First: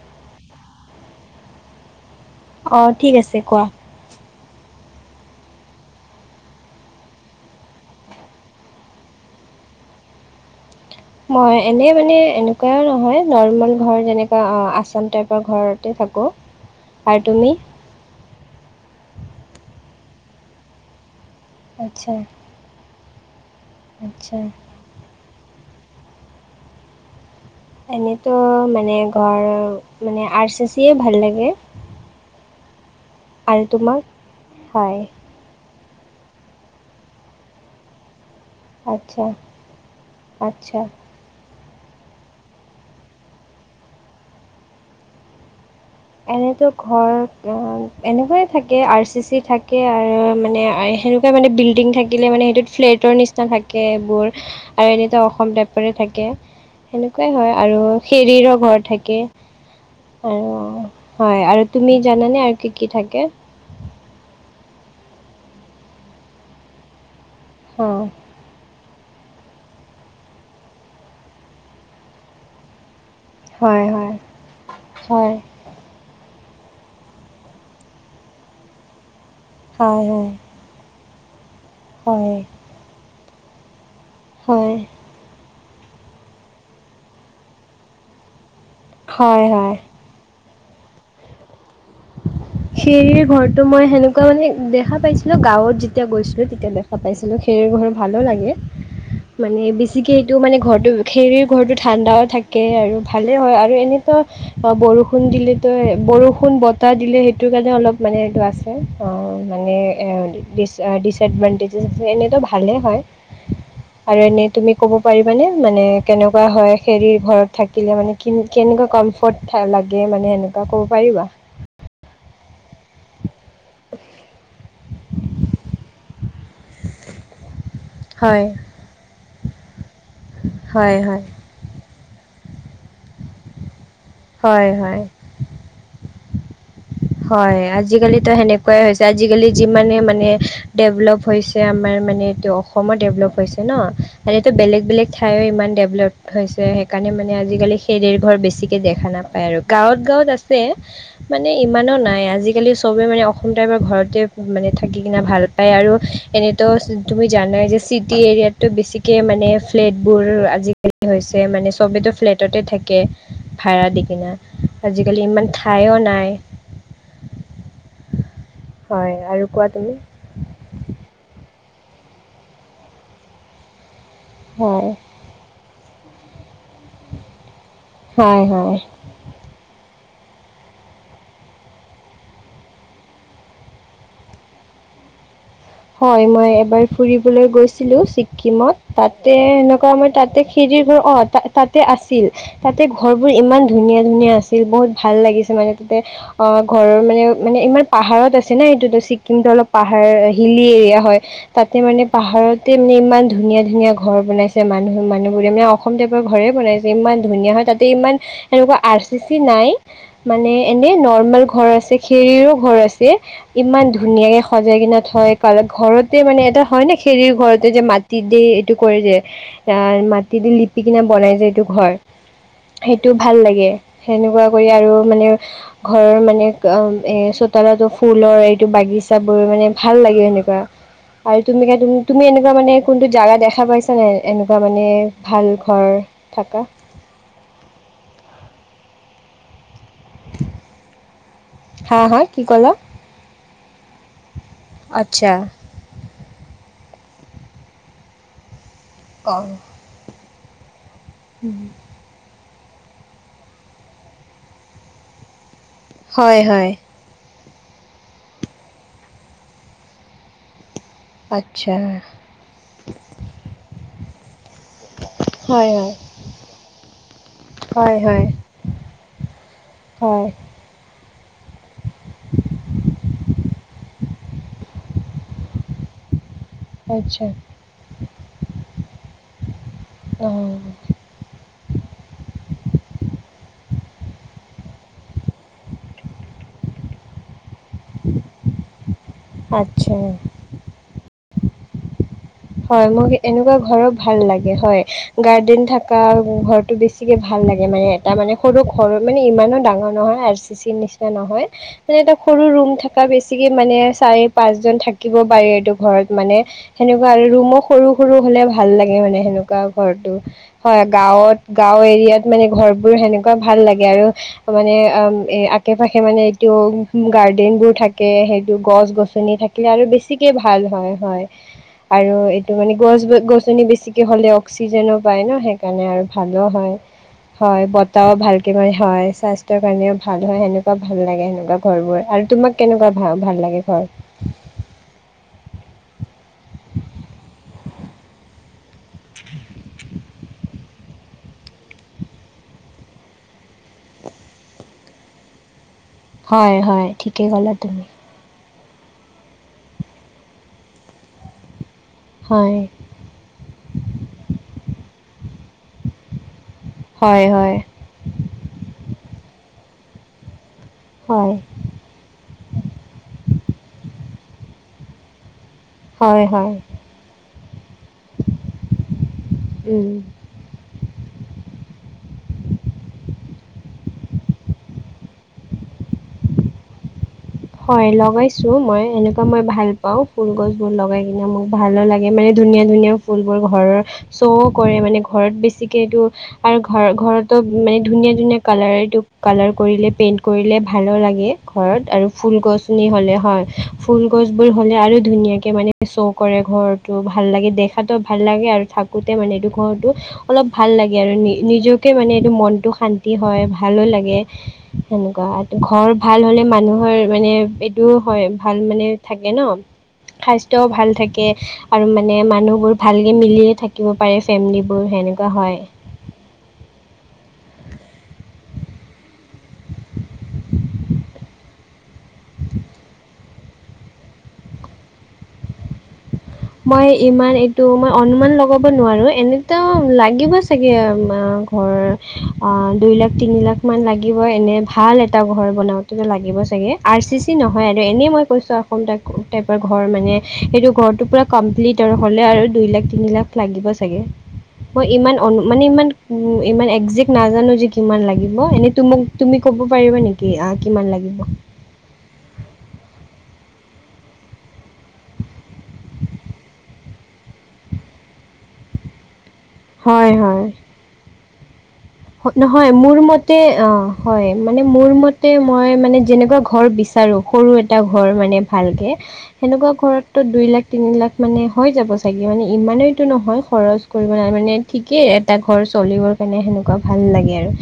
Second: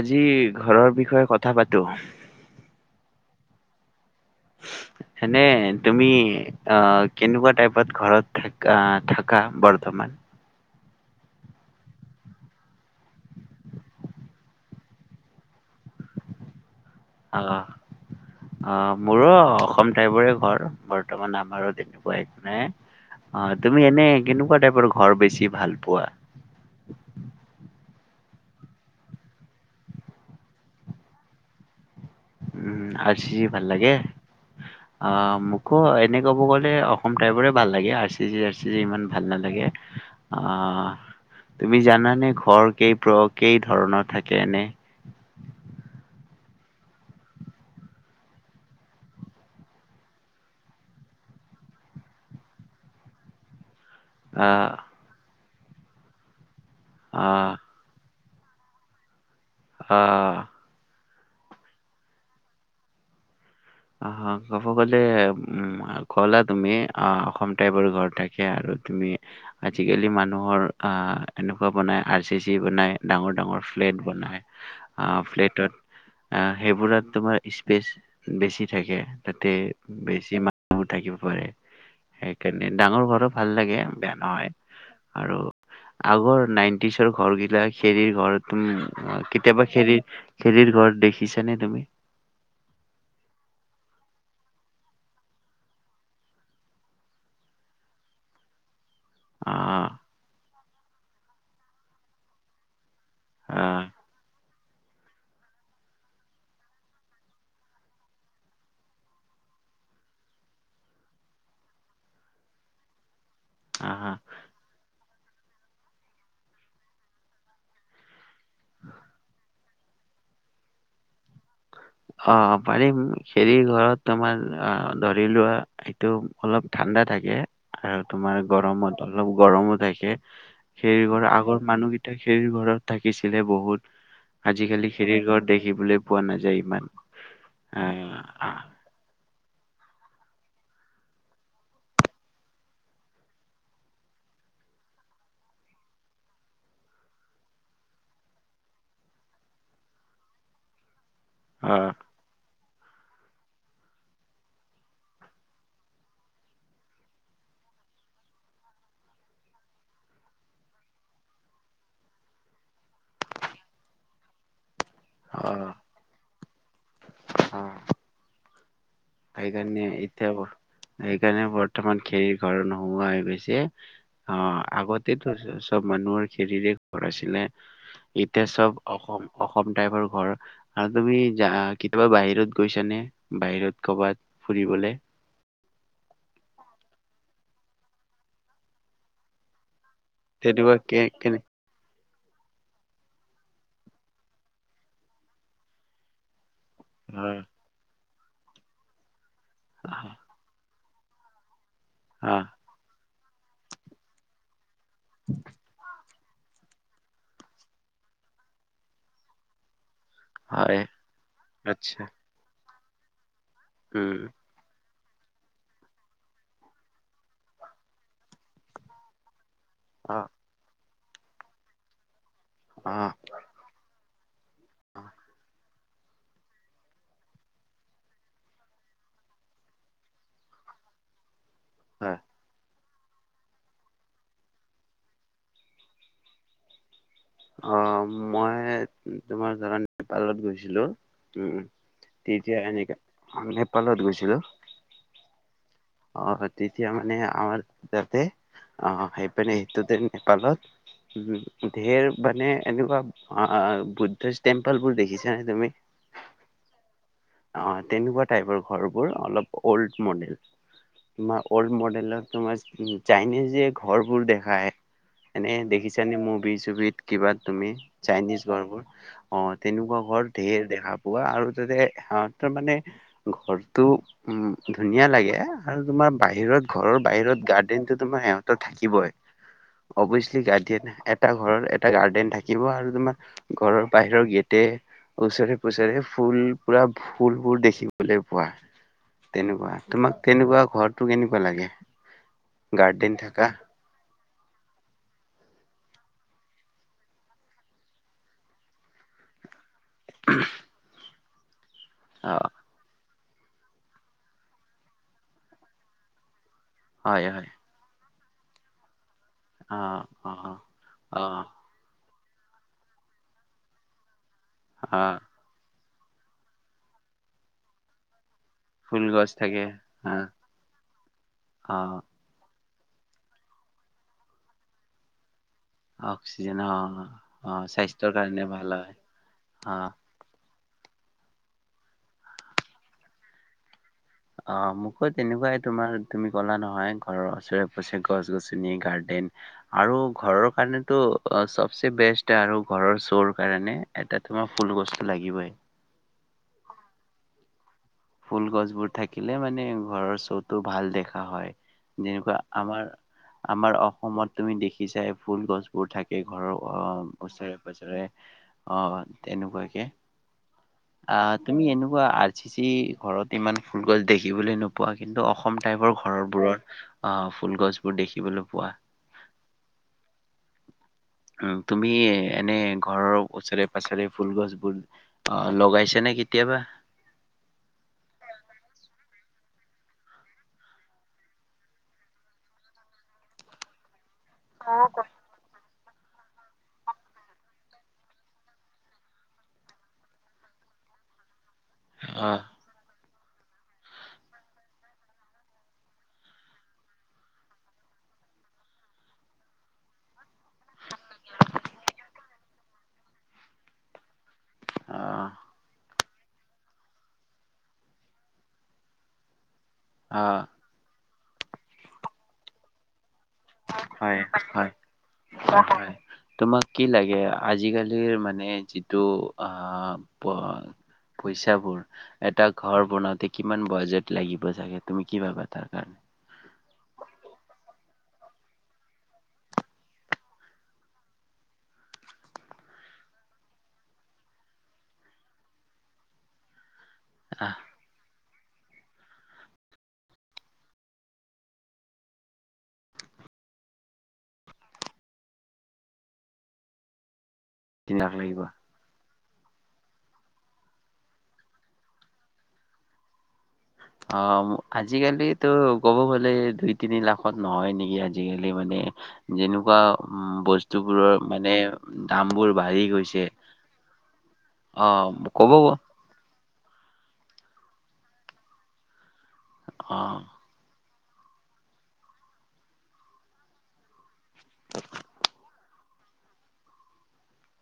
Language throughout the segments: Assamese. আজি ঘৰৰ বিষয়ে কথা পাতো। অ', ঠিক আছে কোৱা। এনে, তুমি আ, কেনেকুৱা টাইপত ঘৰত থাকা, থাকা বৰ্তমান? মই এনেই মানে এনেকুৱা নহয়, নৰ্মেল ঘৰ যেনেকুৱা আচাম টাইপৰ ঘৰতে থাকোঁ। আৰু তুমি? অ', মোৰো অসম টাইপৰে ঘৰ। বৰ্তমান আম ঘৰত আচ্ছা, তেনেকুৱা একো নাই। অ', তুমি এনে, আচ্ছা। কেনেকুৱা টাইপৰ ঘৰ বেছি ভাল পোৱা? এনেইতো মানে ঘৰ মানে, আৰ চি চিয়ে ভাল লাগে। উম, আৰ চি চি আৰু ভাল লাগে, তোমাক? অ', হয়, মোক মোকো এনে ক'ব গ'লে অসম টাইপৰে ভাল লাগে, আৰচ চিজি, আৰ্চিজি ইমান আচ্ছা, ভাল নালাগে, আ আচ্ছা। তুমি জানানে ঘৰ কেই প্ৰ, কেই ধৰণৰ থাকে এনে? এনেতো ঘৰ এনেকুৱাই থাকে, আৰ চি চি থাকে আৰু মানে সেনেকুৱাই মানে বিল্ডিং থাকিলে মানে সেইটোত ফ্লেটৰ নিচিনা থাক থাকে, এইবোৰ আহ আৰু এনেটো অসম টাইপ [unintelligible] থাকে। সেনেকুৱাই আহ হয় আৰু খেৰীৰ ঘৰ থাকে। আহ অহ। হয় আৰু তুমি জানানে আৰু কি কি থাকে? অ', কব গ'লে উম, কলা তুমি আহ কম টাইপৰ হা ঘৰ থাকে আৰু তুমি আজিকালি মানুহৰ অ, এনেকুৱা বনাই আৰ চি চি বনায় ডাঙৰ ডাঙৰ হয় ফ্লেট হয় বনায় আৰু হয় ফ্লেটত আহ সেইবোৰত তোমাৰ স্পেচ বেছি থাকে। তাতে হয় হয় বেছি মানুহ থাকিব। [unintelligible] হয় সেইকাৰণে ডাঙৰ ঘৰত ভাল লাগে। বেয়া নহয় হয় আৰু আগৰ নাইণ্টিছৰ ঘৰগিলাক খেৰীৰ ঘৰ। উম, হয় কেতিয়াবা হয় খেৰী খেৰীৰ ঘৰ দেখিছানে তুমি? খেৰীৰ ঘৰটো মই সেনেকুৱা মানে দেখা পাইছিলোঁ। গাঁৱত যেতিয়া গৈছিলোঁ তেতিয়া দেখা পাইছিলোঁ, খেৰীৰ ঘৰ ভালোঁ লাগে। মানে আহ, বেছিকে এইটো মানে ঘৰটো খেৰীৰ ঘৰটো ঠাণ্ডাও থাকে আৰু ভালেই হয় আৰু আহ, এনেইতো বা বৰষুণ দিলেতো বৰষুণ বতাহ দিলে সেই সেইটোৰ কাৰণে অলপ মানে এইটো আছে, অ', মানে এ, ডিচ ডিচএডভানটেজেছ আছে। এনেইতো ভালে হয়। আহ আৰু এনেই তুমি ক'ব পাৰিবানে মানে কেনেকুৱা হয় হেৰি ঘৰত থাকিলে মানে কি কেনেকুৱা কম্ফৰ্ট লাগে মানে এেনেকুৱা ক'ব পাৰিবা অ পাৰি। খেৰি ঘৰত তোমাৰ অ ধৰি লোৱা এইটো অলপ ঠাণ্ডা থাকে আৰু তোমাৰ হয় গৰমত অলপ গৰমত তাক কে হয় হয় সেইবৰ আগৰ মানুহেই খেৰ ঘৰত থাকিছিলে বহুত হয় আজিকালি হয় খেৰিৰ ঘৰত দেখিবলৈ পোৱা নাযায় ইমান। হয় আজিকালিতো আহ সেনেকুৱাই হৈছে। আজিকালি যিমানে মানে ডেভলপ হৈছে আমাৰ মানে এইটো অসমত ডেভলপ হৈছে ন আৰু এইটো বেলেগ বেলেগ ঠাই ইমান ডেভেলপ হৈছে সেইকাৰণে মানে আজিকালি সেৰ ঘৰ বেছিকে দেখা নাপায় আৰু গাঁৱত গাঁৱত আছে ম অ ইমানো নাই আজিকালি চবে মানে অসম টাইপাৰ ঘৰতে মানে থাকি কিনে ভাল পায় আৰু এনেতো তুমি জানাই যে চিটি এৰিয়াততো বেছিকে মানে ফ্লেটবোৰ আজিকালি হৈছে মানে চবো ফ্লেটতে থাকে ভাড়া দি কিনা আজিকালি ইমান ঠাইো নাই। অ হয় আৰু কোৱা সেইকাৰণে তুমি এতিয়া এইকাৰনে প বৰ্তমান খেৰ ঘৰ নোহোৱা হৈ গৈছে। অ হয় আগতেতো চব। মানুহৰ খেৰিৰে। ক'ত আছিলে হয় এতিয়া হয় চব অসম টাইপৰ। ঘৰ আৰু তুমি যা কেতিয়াবা বাহিৰত গৈছানে বাহিৰত ক'ৰবাত ফুৰিবলৈ। হয় মই এবাৰ ফুৰিবলৈ গৈছিলো ছিক্কিমত তাতে এেনেকুৱা ম তাতে খি তেনেকুৱা দি বোৰ কে অ কেনে তাতে আছে। ছিল তাতে ঘৰবোৰ ইমান ধুনীয়া ধুনীয়া আছিল বহুত ভাল লাগিছে মানে তাতে অ ঘৰৰ মানে হয় মানে ইমান পাহাৰত আছে না এইটোতো চিক কিন্তু অলপ পাহাৰ বুলিএৰিয়া হয়। তাতে মানে অ পাহাৰতে মানে ইমান ধুনীয়া ধুনীয়া ঘৰ বনাইছে। মানুহ মানুহবোৰে এনে অসমতে ঘৰে বনাইছে ইমান ধুনীয়া হয়, তাতে ইমান সেনেকুৱা আৰ চি চি নাই। মানে হয় এনে নৰৰ্মেল ঘৰ আছে, আচ্ছা খেৰীৰো ঘৰ আছ চে ইমান উম ধুনীয়াকে সজাই কিনে হয় কাৰ ঘৰতে মানে এটা হয় নে, খেৰীৰ ঘৰতে যে মাটি দে এইটো কৰে যে। আ, অ মাটিদি লি দি কেনে বনাই যে এইটো ঘৰ। অ সেইটো ভাল লাগে। সেনেকুৱা কৰি আৰু অ মানে ঘৰৰ মানে অ', এ চোতালতো ফুলৰ এইটো বাগিচা বোৰ মানে ভাল লাগে সেনেকুৱা, আৰু তুমি [unintelligible] হয় তুমি এনেকুৱা মানে কোনটো জাগা দেখা পাইছা নাই? এনেকুৱা মানে ভাল ঘৰ থাকা। অ', মই তোমাৰ যিমান নেপালত গৈছিলোঁ, উম হা হা কি তেতিয়া ক'লা এনেকা, অ', নেপালত গৈছিলোঁ, আচ্ছা অহ তেতিয়া মা মানে আমাৰ তাতে অ', সেই পেনে এইটো দিন নেপালত ধেৰ মানে এনেকুৱা অ', বুদ্ধিষ্ট টেম্পল বোৰ দেখিছা নে তুমি? হয় হয়। অ', তেনেকুৱা টাইপৰ ঘৰবোৰ, অলপ অল্ড ম'ডেল। তোমাৰ আচ্ছা অল্ড ম'ডেলৰ তোমাৰ, চাইনিজ যে ঘৰ বোৰ দেখ খাই, এনে হয় হয় দেখিছানে মুভি চুভিত? কিবা তুমি হয় হয় চাইনিজ ঘৰবোৰ, অ', তেনেকুৱা ঘৰ হয় ঢেৰ দেখা পোৱা আৰু তাতে সাহঁতৰ মানে ঘৰটো ধুনীয়া লাগে আৰু তোমাৰ বাহিৰত ঘৰৰ বাহিৰত গাৰ্ডেন তুমাৰ ইহঁতৰ থাকিবই অৱশ্যে গাৰ্ডেন এটা ঘৰৰ গাৰ্ডেন থাকিব আৰু তোমাৰ ঘৰৰ বাহিৰৰ গেটে ওচৰে পুজৰে ফুল পুৰা ফুলবোৰ দেখ দিবলে পোৱা তেনেকুৱা তোমাক তেনেকুৱা ঘৰো কেনেক লাগে। হয় মোক গাৰ্ডেন থাকা এনেকুৱা ঘৰৰ ভাল লাগ হয় গাৰ্ডেন থকা ঘৰটো বেছিকে ভাল লাগে মানে এটা মানে সৰু ঘৰ মানে ইমানো ডাঙৰ নহয় আৰ চি চিৰ নিচিনা নহয় [inaudible] মানে এটা অ সৰু ৰুম থাকা বেছ বেছিকে মানে চাৰি পাঁচজন থাকিব পাৰি এইটো ঘৰত মানে সেনেক হয় হয় ৰুমো সৰু সৰু হ'লে ভাল লাগে মানে। হয় অ ঘৰটো অ অ গাঁৱত গাওঁ এৰিয়া মানে ঘৰবোৰ সেনেকুৱা ভাল লাগে আৰু মানে অ উম, এ আকে পাশে কে মানে এইটো গাৰ্ডেনবোৰ থাকে সেই ফুল গছ গছ-গছনি থাকে থাকিলে আৰু অ বেছিকে ভাল হয়, হয়। অ এইটো মানে গছ-গছনি বেছিকে হ'লে অক্সিজেনো পায় ন' সে সেইকাৰণে আৰু ভালো অক্সিজেন অ হয় অ হয় স্বাস্থ্যৰ বতাহও কাৰণে ভালকৈ ভাল মান হয় স্বাস্থ্যৰ অ কাৰণেও ভাল হয় সেনেকুৱা ভাল লাগে সেনেকুৱা ঘৰবোৰ আৰু তোমাক কেনেকুৱা ভা ভাল লাগে ঘৰ? অ মোকো তেনেকুৱাই তোমাৰ তুমি ক'লা নহয় ঘৰ ওচৰে পচৰে গছ-গছনি গাৰ্ডেন আৰু ঘৰৰ কাৰণে ত' চবচে বেষ্ট আৰু ঘৰৰ শ'ৰ কাৰণে এটা তোমাৰ ফুলগছ লাগিবই। হয় হয় ঠিকে ক'লা তুমি। ফুল গছবোৰ থাকিলে মানে ঘৰৰ শ্বটো ভাল দেখা হয়। যেনেকুৱা হয় আমাৰ আমাৰ অসমত তুমি দেখিছাই। ফুল গছবোৰ থাকে ঘৰৰ অ', হয় হয় ওচৰে-পাজৰে অ', তেনেকুৱা [inaudible] হয় অহ, তুমি এনেকুৱা আৰ চি চি ঘৰত ইমান ফুলগছ দেখিবলৈ নোপোৱা কিন্তু অসম টাইপৰ হয় হয় ঘৰৰবোৰৰ অহ, ফুল গছবোৰ দেখিবলৈ পোৱা উম হম, তুমি এনে ঘৰৰ ওচৰে পাজৰে ফুলগছবোৰ অহ লগাইছানে কেতিয়াবা? হয় লগাইছো মই, এনেকুৱা মই ভাল পাওঁ, ফুলগছবোৰ লগাই কিনে মোক ভালো লাগে, মানে ধুনীয়া ধুনীয়া ফুলবোৰ ঘৰৰ শ্ব' কৰে, মানে ঘৰত বেছি কেইটো আৰু ঘৰ-ঘৰতো মানে ধুনীয়া ধুনীয়া কালাৰ এইটো, কালাৰ কৰিলে, পেইণ্ট কৰিলে ভালো লাগে ঘৰত। ফুল অ' গছনি হ'লে। হয়, ফুল গছবোৰ হ'লে আৰু ধুনীয়াকে মানে শ্ব' কৰে ঘৰটো, ভাল লাগে, দেখাতো ভাল লাগে আৰু থাকোঁতে মানে এইটো ঘৰটো অলপ ভাল লাগে আৰু নিজকে মানে এইটো মনটো শান্তি হয়, ভালো লাগে। সেনেকুৱা অ' আটো ঘৰ ভাল হ'লে মানুহৰ মানে এইটো হয়, ভাল মানে থাকে ন? অ' স্বাস্থ্যয়ও ভাল থাকে আৰু মানে মানুহবোৰ ভাল মিলিে থাকিব পাৰে হয় হয়। ফেমিলিবোৰ সেনেকুৱা হয় তোমাক কি লাগে আজিকালিৰ মানে যিটো পইচাবোৰ এটা ঘৰ বনাওঁতে কিমান বাজ লাগাগ তুমি কি ভাবা তাৰ কাৰণে মই ইমান এইটো মই অনুমান লগাব নোৱাৰো এনেতো লাগিব চাগে ঘৰ অ দুই লাখ তিনি লাখ মান লাগিব এনে ভাল এটা ঘৰ বনাওততো লাগিব চাগে আৰ চি চি আহ নহয় আৰু এনেই মই কৈছোঁ আৰু টাইপৰ ঘৰ মানে সেইটো ঘৰটো পুৰা কমপ্লিটৰ হ'লে আৰু দুই লাখ তিনি লাখ লাগিব চাগে মই ইমান অনু মানে ইমান ইমান একজেক্ট না াজানো যে তিনি কিমান লাখ লাগিব এনেই তো মোক তুমি ক'ব পাৰিবা নেকি কিমান লাগিব অ আজিকালিো ক'ব গলে দুই তিনি লাখত নহয় নেকি আজিকালি মানে যেনেকুৱা হয় উ হয় বস্তুবোৰৰ মানে দামবোৰ নহয় বাঢ়ি মোৰ গৈছে মতে অ হয় মানে অ মোৰ মতে ক'ব মই মানে যেনেকুৱা ঘৰ বিচাৰো সৰু এটা ঘৰ মানে ভালকে সেনেকুৱা অ ঘৰতো দুই লাখ তিনি লাখ মানে হৈ যাব চাগে মানে ইমানেইতটো নহয় খৰচ কৰিব মানে ঠিকেই এটা ঘৰ চলিবৰ কাৰণে সেনেকুৱা ভাল লাগে আৰু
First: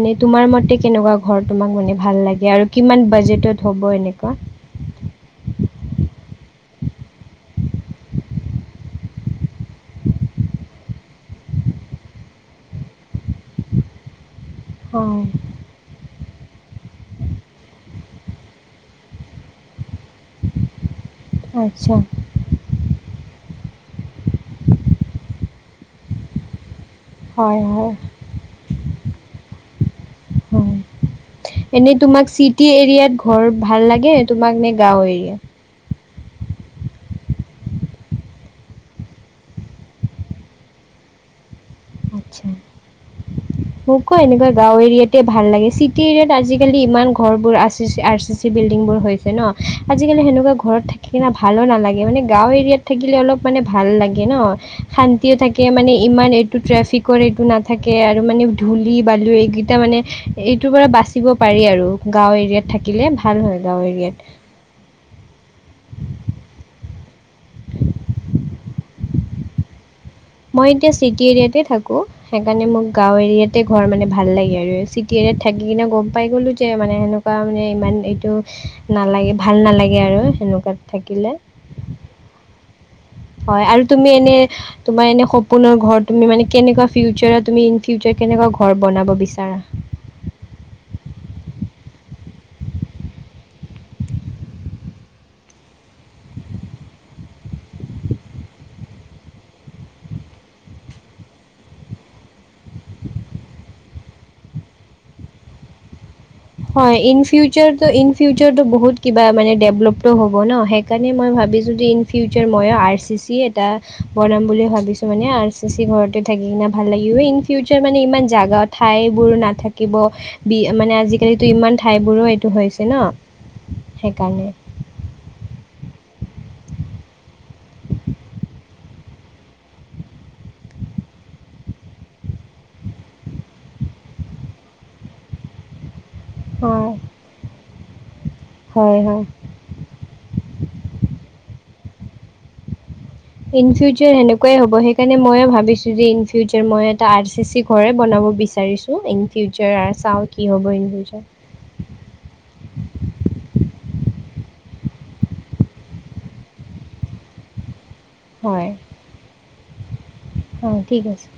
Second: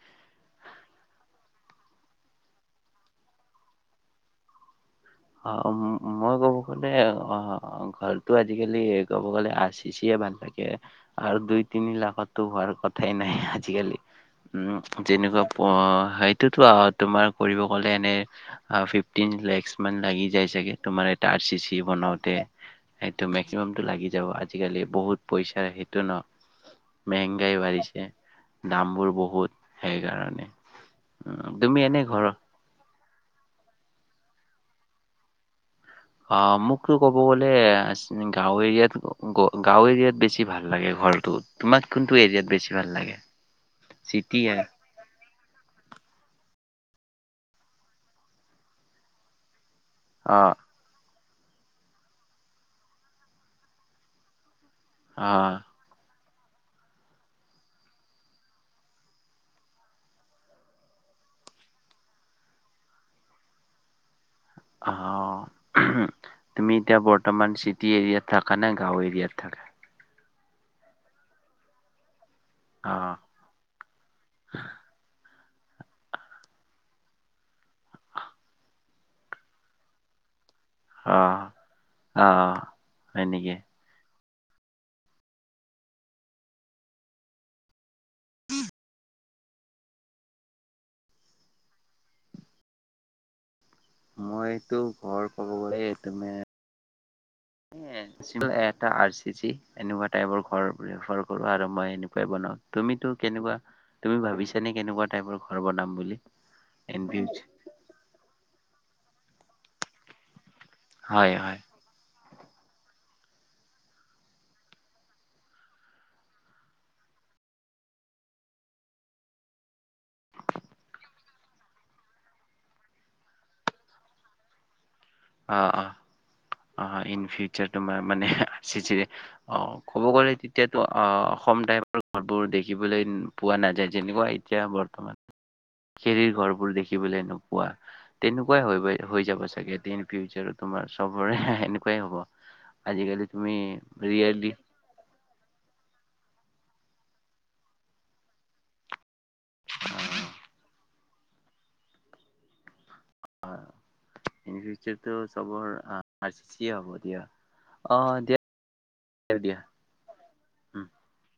এনেই তোমাৰ মতে কেনেকুৱা ঘৰ তোমাক মানে ভাল লাগে আৰু কিমান বাজেটত হ'ব এনেকুৱা অ মই ক'ব গলে অ ঘৰটোো আজিকালি ক'ব গলে আ চিচিয়ে বান্ধ থাকে আৰু দুই তিনি লাখতো হোৱাৰ কথা ঠাই নাই আজিকালি উম হয় যেনেকুৱা প হয় তুমাৰ কৰিব গলে এনে ফিফ লাগি যায় চাগে তোমাৰ এ আৰ চি চি আচ্ছা বনাওঁতে সটো মেক্সিম লাগি যাব আজিকালি বহুত পইচা সেইটো ন মেংগাই হয় হয় বাঢ়িছে দামবোৰ বহুত সেইকাৰণে হয় তুমি এনেই এনে তোমাক ঘৰ চিটি গাঁৱেে অ মোক ক'ব গ'লে গাঁও এৰিয়াত গাঁও এৰিয়াত বেছি ভাল লাগে ঘৰটোত আা মোকো চিটি এনেকুৱা অ', গাও এৰিয়াতে ভাল লাগে চিটি এৰিয়াাত আজাল আজিকালি ইমান ঘৰ বোৰ R C C R C C building বোৰ হৈছে ন আজিকালি অ', সেনেকুৱা ঘৰত থাকে ভালো নালাগে মানে গাও এৰিয়াত থাকিলে অলপ মানে ভাল লাগে ন শান্তিও থাকে মানে ইমান টো ট্ৰেফিকৰ এইটো নাথাকে আৰু মানে ধূলি বালু এইকেইটা মানে, এইটোৰ পৰা বাচিব পাৰি আৰু গাঁও এৰিয়াত থাকিলে ভাল হয়, গাঁও এৰিয়াত। অ', তুমি এতিয়া বৰ্ত বৰ্তমান চিটি এৰিয়াত থাকা নে? গাওঁ এ ইয়াত থাকা। মই এতিয়া চিটি এৰিয়াতে থাকোঁ। সেইকাৰণে মোক অ', গাঁও এৰিয়াতে ঘৰ মানে ভাল লাগে আৰু চিটি এৰিয়াত থাকি কিনে গম পাই গ'লোঁ যে, মানে সেনেকুৱা মানে ইমান এইটো নালাগে, ভাল নালাগে আৰু সেনেক অহ, অহ। হয়, আৰু তুমি এনে তোমাৰ এনে সপোনৰ ঘৰ, তুমি মানে কেনেকুৱা ফিউচাৰত, তুমি ইন ফিউচাৰ কেনেকুৱা ঘৰ বনাব বিচাৰা? মইতো ঘৰ ক'ব গ'লে, এ তুমি এ এনচ, এটা আৰ চি চি, এনেকুৱা টাইপৰ ঘৰ বোৰে ফৰ কৰা আৰু মই এনেকুৱাৱে বনাম। তুমিটো কেনেকুৱা, তুমি ভাবিছানে কেনেকুৱা টাইপৰ ঘৰ বনাম বুলি? হয় ইন ফিউচাৰটো, ইন ফিউচাৰটো বহুত কিব বা মানে ডেভলপ টো হ'ব ন? সেইকাৰণে মই হয়, হয়। ভাবি যদি ইন ফিউচাৰ ময়ো আৰ চি চি এটা বনাম বুলি ভাবিছোঁ মানে, আৰ চি চি ঘৰতে থাকি কিনে ভাল লাগিব, ইন ফিউচাৰ মানে ইমান জাগা, ঠাইবোৰ নাথাকিব বি মানে আজি কালিতো ইমান ঠাইবোৰো এইটো হৈছে ন? সেইকাৰণে। অ', অ', অ', ইন ফিউ চাৰ তোমাৰ মানে আৰচিচি ৰে অহ, ক'ব গ'লে তেতিয়াতো অহ অসম টাইপৰ ঘৰবোৰ দেখিবলৈ পোৱা নাযায়, যেনেকুৱা এতিয়া বৰ্তমান খেৰীৰ ঘৰবোৰ হয় দেখিবলৈ নোপোৱা। তেনেকুৱাই হৈ গৈ, হয় হয় হৈ যাব চাগে দে। ফিউচাৰত তোমাৰ চবৰে এনেকুৱাই হ'ব। আজিকালি তুমি ইন ফিউচাৰ ৰিয়েলি সেনেকুৱাই হ'ব, সেইকাৰণে ময়ো ভাবিছোঁ যে, ইনফিউ ফিউচাৰ মই এটা আৰ চি চি ঘৰে বনাব বিচাৰিছোঁ, ইন ফিউচাৰ আৰ চাও কি হ'ব ইন ফিউচা [unintelligible] হ'ব দিয়া। অ', দিয়া, দিয়া অ', উম ঠিক আছে।